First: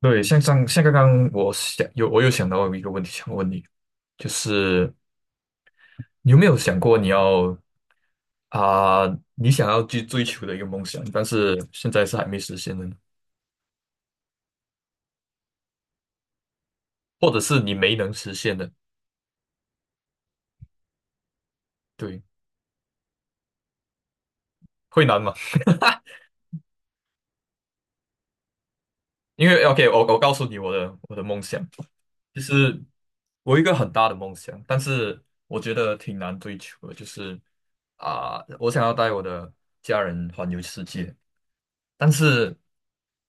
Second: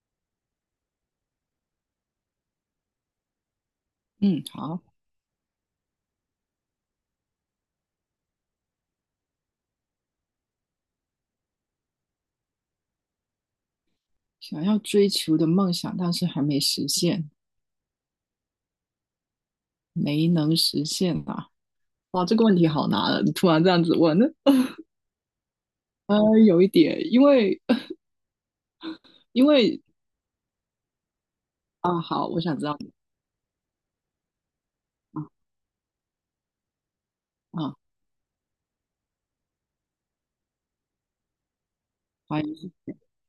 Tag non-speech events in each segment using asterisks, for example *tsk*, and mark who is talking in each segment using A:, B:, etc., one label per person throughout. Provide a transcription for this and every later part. A: 对，像刚刚我有想到一个问题想问你，就
B: 嗯，好，
A: 是你有没有想过啊、你想要去追求的一个梦想，但是现在是还没实现的呢？
B: 想要追求的梦想，但是还没实现，
A: 或者是你没能实现的？
B: 没能实现啊！
A: 对，
B: 哇，这个问题好难啊！你突然这样子问，*laughs* 呢？
A: 会难吗？
B: 呃，有一点，因为因
A: 因为
B: 为
A: OK，我告诉你我的梦想，
B: 啊，好，我
A: 就
B: 想知道。
A: 是我有一个很大的梦想，但是我觉得挺难追求的，就是
B: 啊，
A: 我想要带我的家人环游世界，但
B: 怀
A: 是
B: 疑。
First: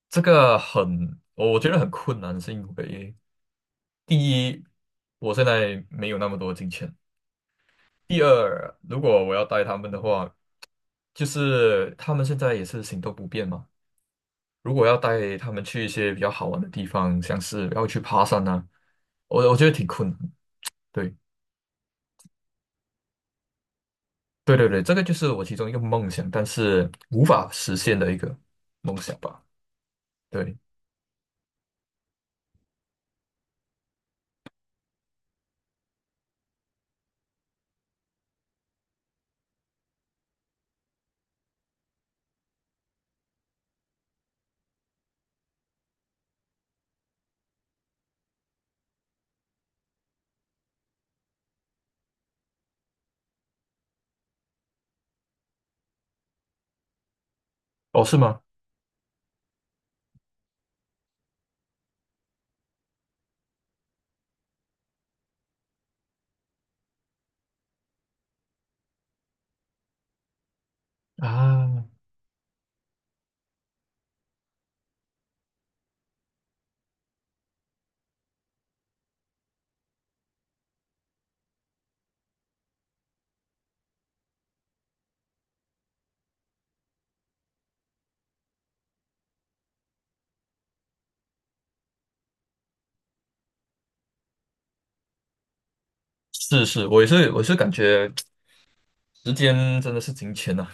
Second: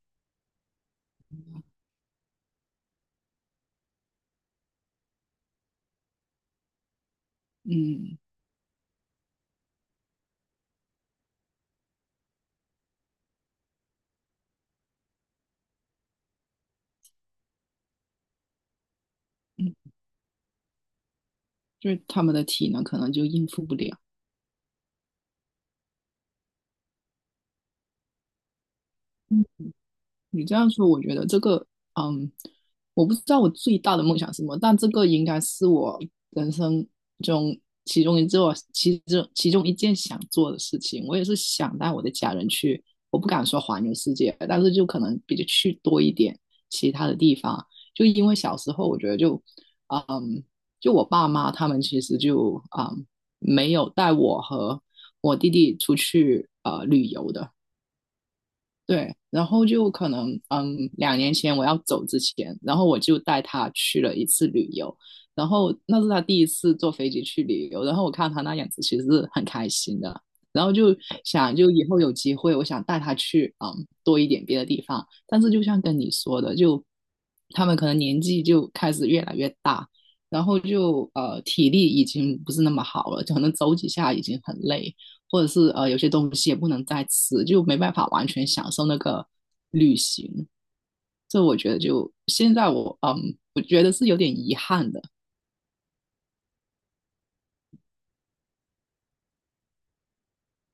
A: 这个很，我觉得很困难，是因为第一，我现在没有那么多金钱；
B: 嗯
A: 第二，如果我要带他们的话，就是他们现在也是行动不便嘛。如果要带他们去一些比较好玩的地方，像是要去爬山啊，我觉得
B: 嗯，
A: 挺困难。对，
B: 就是他们的体能可能就应付不了。
A: 对对对，这个就是我其中一个梦想，但是无法实现的一个梦想吧。
B: 嗯你这
A: 对，
B: 样说，我觉得这个，嗯，我不知道我最大的梦想是什么，但这个应该是我人生中其中一件想做的事情。我也是想带我的家人去，我不敢说环游世界，但是就可能比较去多一点其他的地方。就因为小时候，我觉得就，嗯，就我爸妈他们其实就，没有带我和我弟弟出去旅游的。
A: 哦，是吗？
B: 对，然后就可能，2年前我要走之前，然后我就带他去了一次旅游，然后那是他第一次坐飞机去旅游，然后我看他那样子其实是很开心的，然后就想就以
A: 啊，
B: 后有机会，我想带他去，多一点别的地方。但是就像跟你说的，就他们可能年纪就开始越来越大，然后就体力已经不是那么好了，可能走几下已经很累，或者是有些东西也不能再吃，就没办法完全享受那个旅行。这我觉得就现在我我觉得是有点遗憾的。
A: 是是，我也是，我是感觉。时间真的是金钱呐、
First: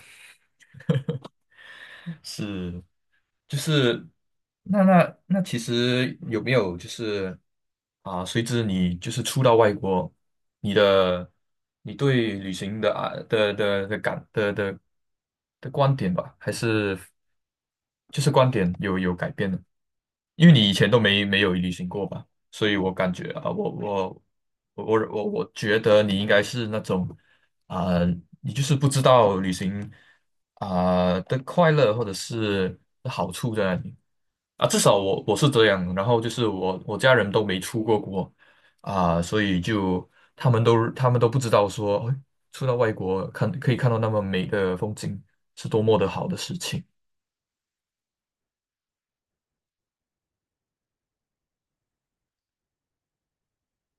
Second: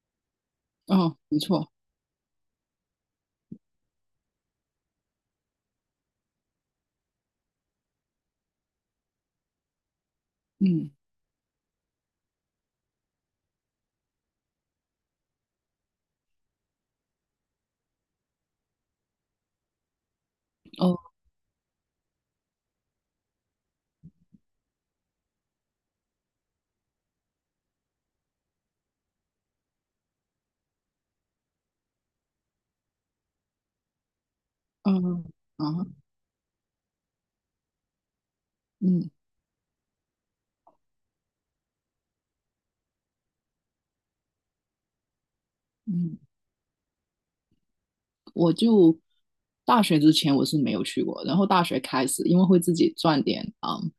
B: 哦，没错。
A: *laughs* 是，就是那其实有没有就是随之你就是出到外国，你
B: 嗯。
A: 的你对旅行的啊的的的感的的的观点吧？还是就是观点有改变呢？因为你以前
B: 哦。
A: 都没有旅行过吧，所以我感觉啊，我觉得你应该是那种啊，你就是不知道旅行的快乐或者是好处在哪里啊？至少我
B: 嗯。
A: 我是这
B: 啊。
A: 样，然后就是我家人都没出过国
B: 嗯
A: 啊、所以就他们都不知道说，哎出到外国可以看到那么美的风景是多么的
B: 嗯。
A: 好的事情，
B: 我就大学之前我是没有去过，然后大学开始，因为会自己赚点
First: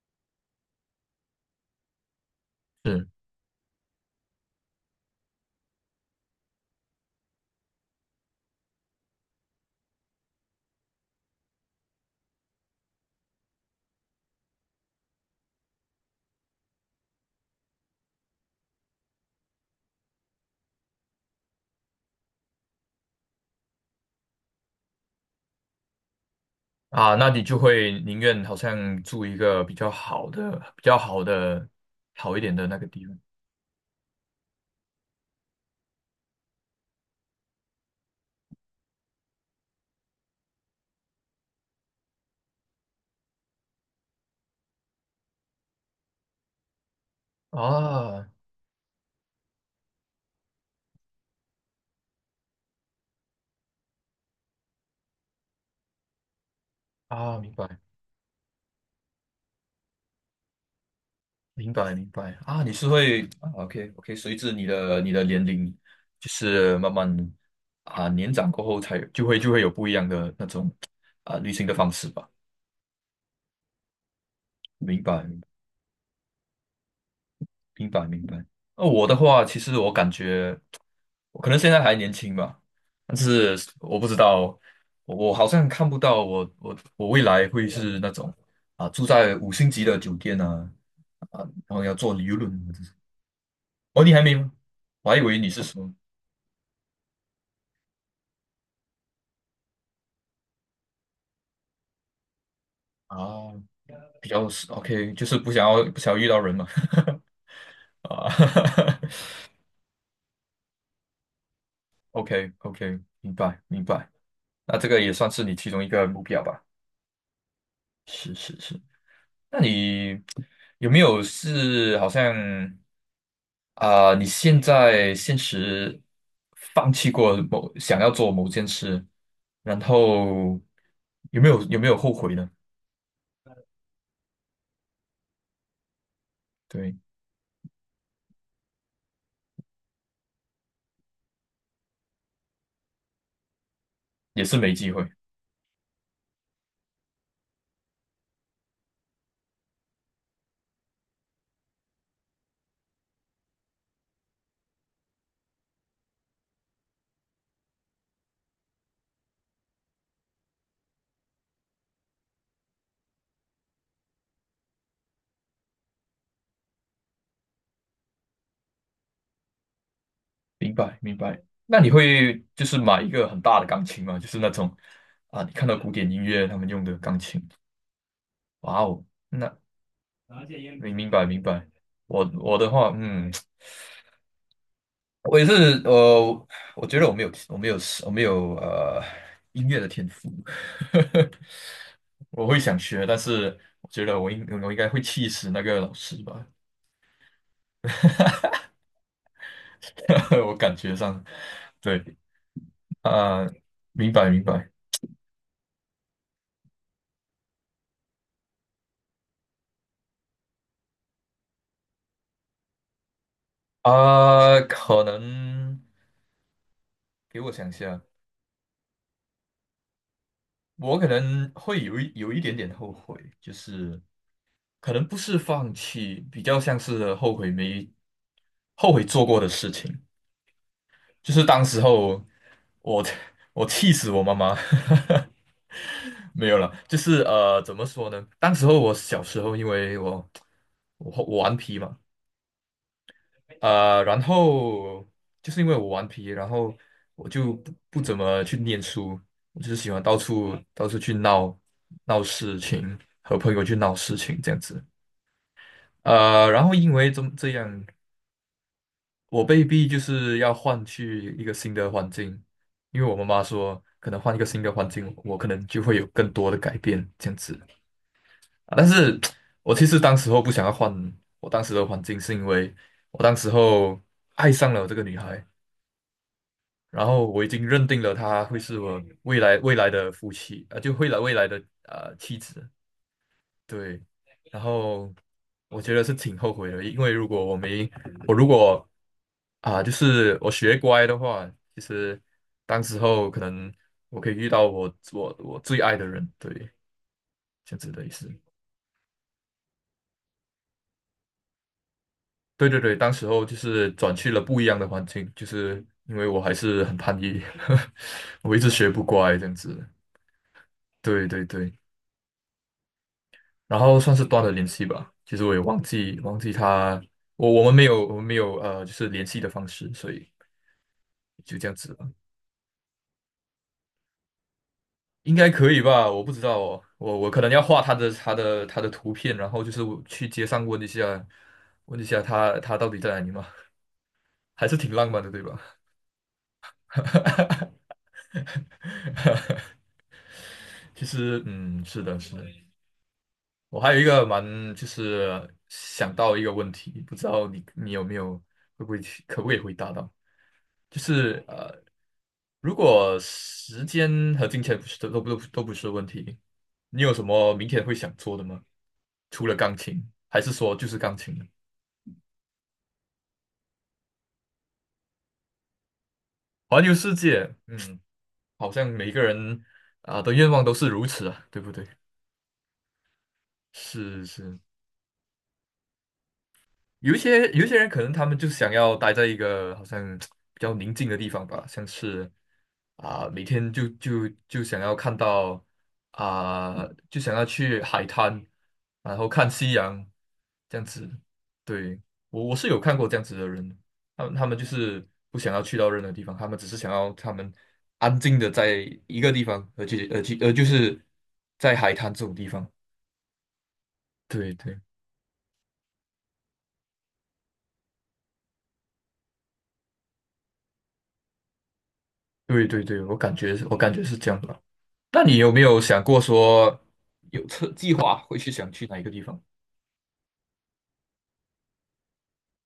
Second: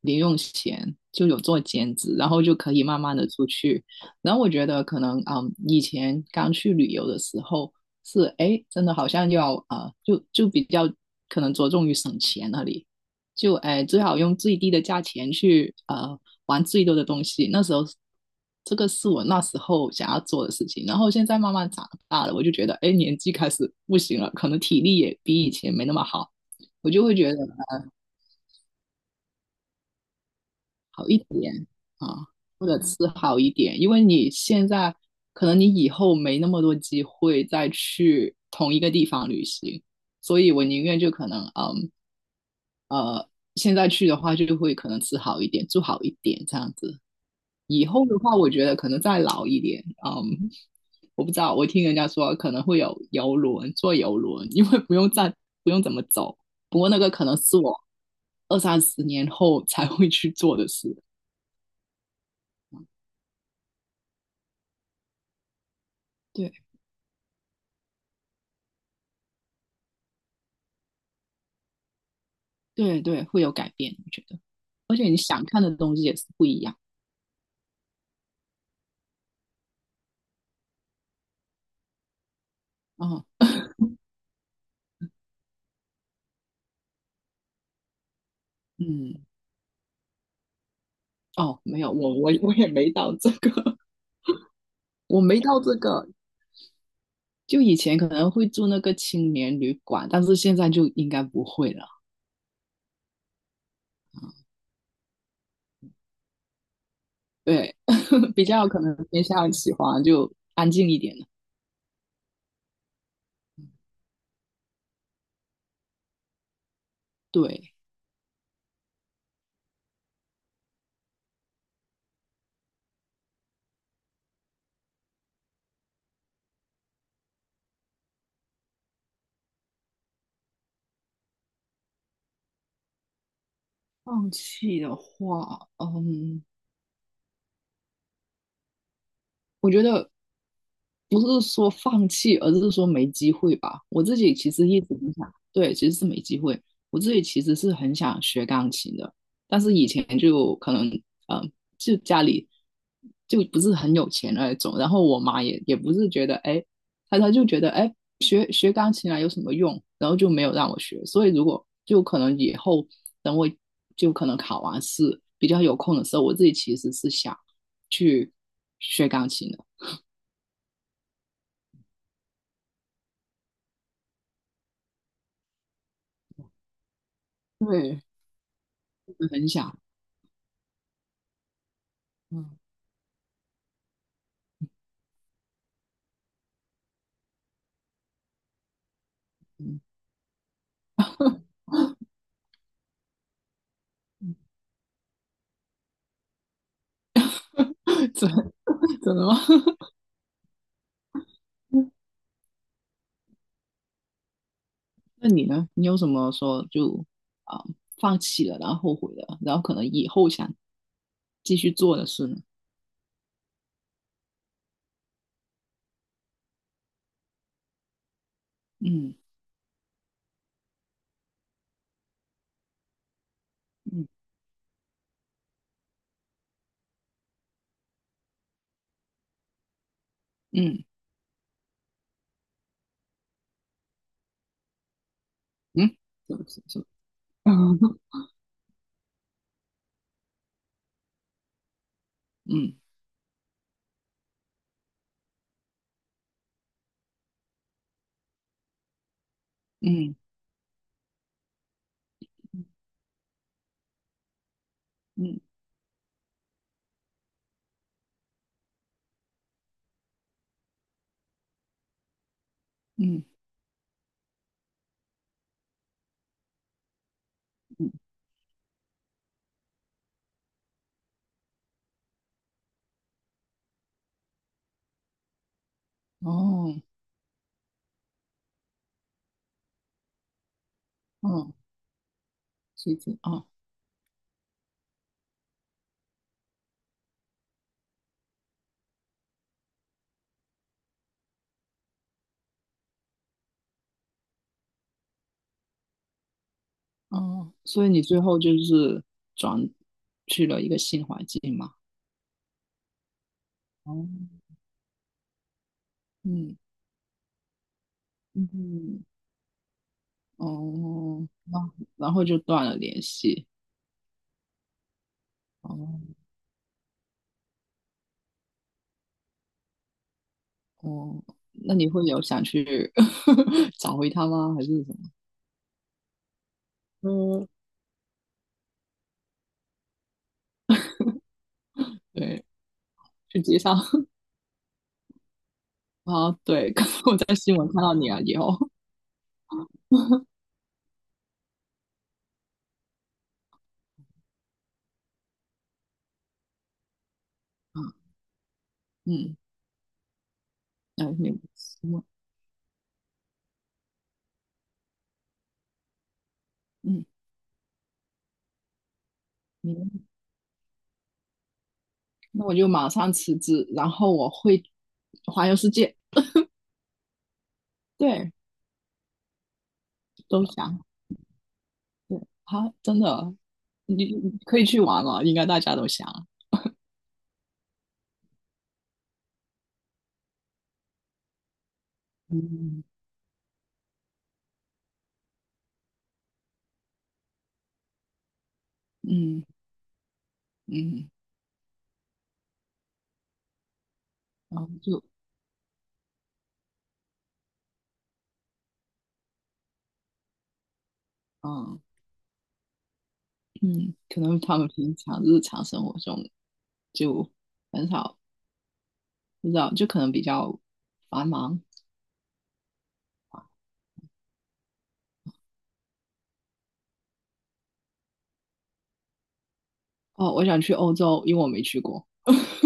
B: 零用钱，就有做兼职，然后就可以慢
A: 是
B: 慢的出去。然后我觉得可能以前刚去旅游的时候是哎真的好像要就比较可能着重于省钱那里，就哎，最好用最低的价钱去玩最多的东西。那时候，这个是我那时候想要做的事情。然后现在慢慢长大了，我就觉得哎，年纪开始不行了，可能体力也比以前没那么好，我就会
A: 啊，那
B: 觉得
A: 你就会宁愿好像住一个比较好的、比较
B: 好一
A: 好
B: 点
A: 的、
B: 啊，
A: 好一点
B: 或
A: 的那
B: 者
A: 个地
B: 吃
A: 方
B: 好一点，因为你现在可能你以后没那么多机会再去同一个地方旅行，所以我宁愿就可能呃。现在去的话，就会可能吃好一点，住好一点，这样子。以后的
A: 啊
B: 话，我觉得可能再老一点，我不知道，我听人家说可能会有游轮，坐游轮，因为不用再不用怎么走。不过那个可能
A: 啊，明
B: 是我
A: 白。
B: 二三十年后才会去做的事。
A: 明白明白啊，你是会啊，OK OK，随着你的年龄，就
B: 对
A: 是慢慢啊年长过后才就会有不一样的那种旅行的方式吧。
B: 对对，会有改变，我觉得。而
A: 明
B: 且你
A: 白
B: 想看的东西也是不一样。
A: 明白明白。那我的话，其实我感觉我可能现在还年轻吧，但
B: 哦。
A: 是我不知道，我好像看不到我未来会是那种住
B: 嗯。
A: 在五星级的酒店啊啊，
B: 哦，
A: 然
B: 没
A: 后
B: 有，
A: 要
B: 我
A: 坐游轮。
B: 也没到这个。
A: 哦，你还没吗？
B: *laughs*
A: 我还
B: 我
A: 以为
B: 没
A: 你
B: 到
A: 是
B: 这
A: 说
B: 个。就以前可能会住那个青年旅馆，但是现在就应该不会了。
A: 啊。比较是 OK，就是不想要遇到人嘛。
B: 对，
A: *laughs* 啊
B: *laughs*
A: *laughs*
B: 比较可能偏向喜欢就安静一点的。
A: ，OK OK，明白明白。那这个也算是你其中一个目标吧？
B: 对，
A: 是是是。那你有没有是好像啊、你现在现实放弃过想要做某件事，然后有没有后悔呢？
B: 放弃的话，
A: 对，
B: 我觉得不是说放弃，而是说没机会吧。我自己
A: 也
B: 其
A: 是
B: 实
A: 没
B: 一直
A: 机会。
B: 很想，对，其实是没机会。我自己其实是很想学钢琴的，但是以前就可能，嗯、就家里就不是很有钱那种。然后我妈也不是觉得，哎，她就觉得，哎，学学钢琴啊有什么用？然后就没有让我学。所以如果就可能以后等我就可能考完试比较有空的时候，我自己其实是想去学钢琴的。
A: 明白明白。那你会就是买一个很大的钢琴吗？就是那种你看到古典音乐他们用的钢琴。
B: 对，
A: 哇哦，
B: 很
A: 那
B: 想。
A: 明白明白。我
B: 嗯
A: 的话，我也是，呃，我觉得我没有音乐
B: 嗯，
A: 的天赋，*laughs* 我会想学，但是我觉得我应该会气死那个老师吧，
B: 怎怎么？*laughs* 吗？
A: *laughs* 我感觉上，对，
B: *laughs*
A: 啊、明白明白。
B: 那你呢？你有什么说就啊、放弃了，然后后悔了，然后可能以后想继续做的事呢？
A: 可能给我想一下，
B: 嗯
A: 我可能会有一点点后悔，就是
B: 嗯
A: 可能不是放弃，比较像是后悔没后悔做过的事情。
B: 嗯
A: 就是当时候我 *laughs* 我气死我妈妈，
B: 嗯，
A: *laughs*
B: 是不
A: 没有
B: 是
A: 了。
B: 是不是
A: 就是怎么
B: *laughs*
A: 说呢？当时候我小时候，因为我顽皮嘛。
B: 嗯嗯
A: 然后就是因为我顽皮，然后我就不怎么去念书，我就是喜欢到处到处去闹事情，和朋友去闹事情这样子。
B: 嗯
A: 然后因为这样，我被逼就是要换去一个新的环境，因为我妈
B: 嗯
A: 妈说，可能换一个新的环境，我可能就会有更多的改变这样子
B: 嗯，
A: 啊。但是 *tsk* 我其实当时候不想要换我当时的环境，是因为我当时候爱上了这个女孩。
B: 哦
A: 然后我已经认定了她会是我未来的夫妻啊、呃就未来
B: 哦，
A: 的妻子。
B: 谢谢哦。
A: 对，然后我觉得是挺后悔的，因为如果我没我如果就是我学乖的话，其实当时候可能我可以遇到我最爱的人，对，
B: 哦，
A: 这样
B: 所以
A: 子
B: 你
A: 的意
B: 最
A: 思。
B: 后就是转去了一个新环境嘛？
A: 对对对，当时候就是
B: 哦。
A: 转去了不一样的环境，就是因为我还
B: 嗯
A: 是很叛逆，*laughs*
B: 嗯
A: 我一直学不
B: 嗯。
A: 乖这样子。
B: 哦，
A: 对对
B: 然
A: 对。
B: 后然后就断了联系。
A: 然后算是断了联系吧。其实我也忘
B: 哦
A: 记忘记他，我们没有就是联系的方式，所以
B: 哦，
A: 就这
B: 那
A: 样
B: 你
A: 子
B: 会
A: 了，
B: 有想去 *laughs* 找回他吗？还是什么？
A: 应该可以吧？我不知道哦，我可
B: 嗯，
A: 能要画他的图片，然后就是我去街上问一下，问一下
B: 对，
A: 他到底在哪里
B: 去
A: 嘛，
B: 街上 *laughs*
A: 还是挺浪漫的，对吧？
B: 啊？对，*laughs* 刚刚我在新闻看
A: *laughs*
B: 到你啊，以后。
A: 其实是的，是的。我还有一个蛮，就是想到一个问题，不知道你
B: 嗯。
A: 有没有会不会去
B: 嗯，
A: 可不可以回答到？就
B: 哎，你
A: 是
B: 新闻。
A: 如果时间和金钱不是都都不都不是问题，你
B: 嗯。
A: 有什么明天会想做的吗？除了钢
B: 你
A: 琴，还是说就是钢琴呢？
B: 那我就马上辞职，然后我会环游世界。
A: 环游世界，
B: 对，
A: 好像每个人的
B: 都
A: 愿望都
B: 想。
A: 是如此啊，对不对？
B: 对，好，真的。你
A: 是
B: 你可
A: 是。
B: 以去玩了，应该大家都想。
A: 有一些人可能他们就想要待在一个好像比较宁静的地方吧，像是
B: 嗯
A: 每天就想要看到啊、就想要去海滩，然后
B: 嗯
A: 看夕阳这样
B: 嗯，
A: 子。对，我是有看过这样子的人，他们
B: 然
A: 就
B: 后就
A: 是不想要去到任何地方，他们只是想要他们安静的在一个地方，而且就是在
B: 嗯。
A: 海滩这种地方。
B: 嗯，可能
A: 对
B: 他们
A: 对
B: 平常日常生活中就很少，不知道，就可能比较繁忙。
A: 对对对，我感觉是这样吧。那你有没有想过说有车计划想去哪一个地方？
B: 哦，我想去欧洲，因为我没去过。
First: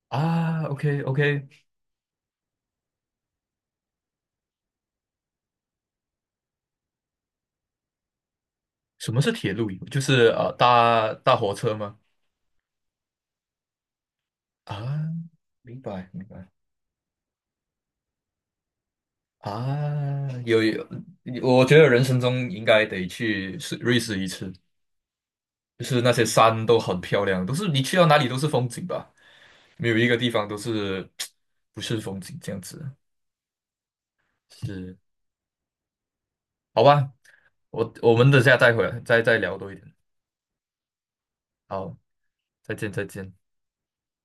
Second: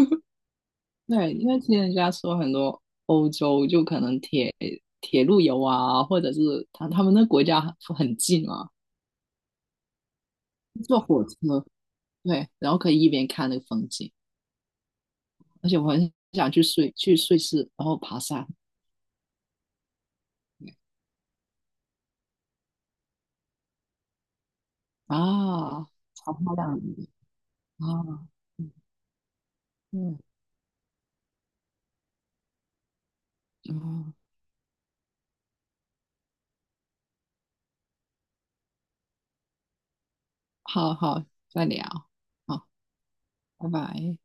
A: 啊？OK
B: 对，因
A: OK，
B: 为听人家说很多欧洲就可能铁路游啊，或者是他们那国家很近嘛，
A: 什么是铁路游？就是
B: 坐
A: 搭
B: 火
A: 搭火
B: 车，
A: 车吗？
B: 对，然后可以一边看那个风景，
A: 啊，
B: 而且
A: 明
B: 我
A: 白
B: 很
A: 明白
B: 想去瑞士，然后爬山
A: 啊，有有，我觉得人生中应该得去瑞士一次，
B: 啊，
A: 就是那些
B: 好漂
A: 山
B: 亮
A: 都很漂亮，都是你去到哪里
B: 啊，
A: 都是风
B: 嗯
A: 景吧，没有一个
B: 嗯
A: 地方都是 *tsk* 不是风景这样子。
B: 啊。
A: 是，好吧，我们等下再回来再聊多一点。
B: 好好，再聊，
A: 好，
B: 好，
A: 再见再见。
B: 拜拜。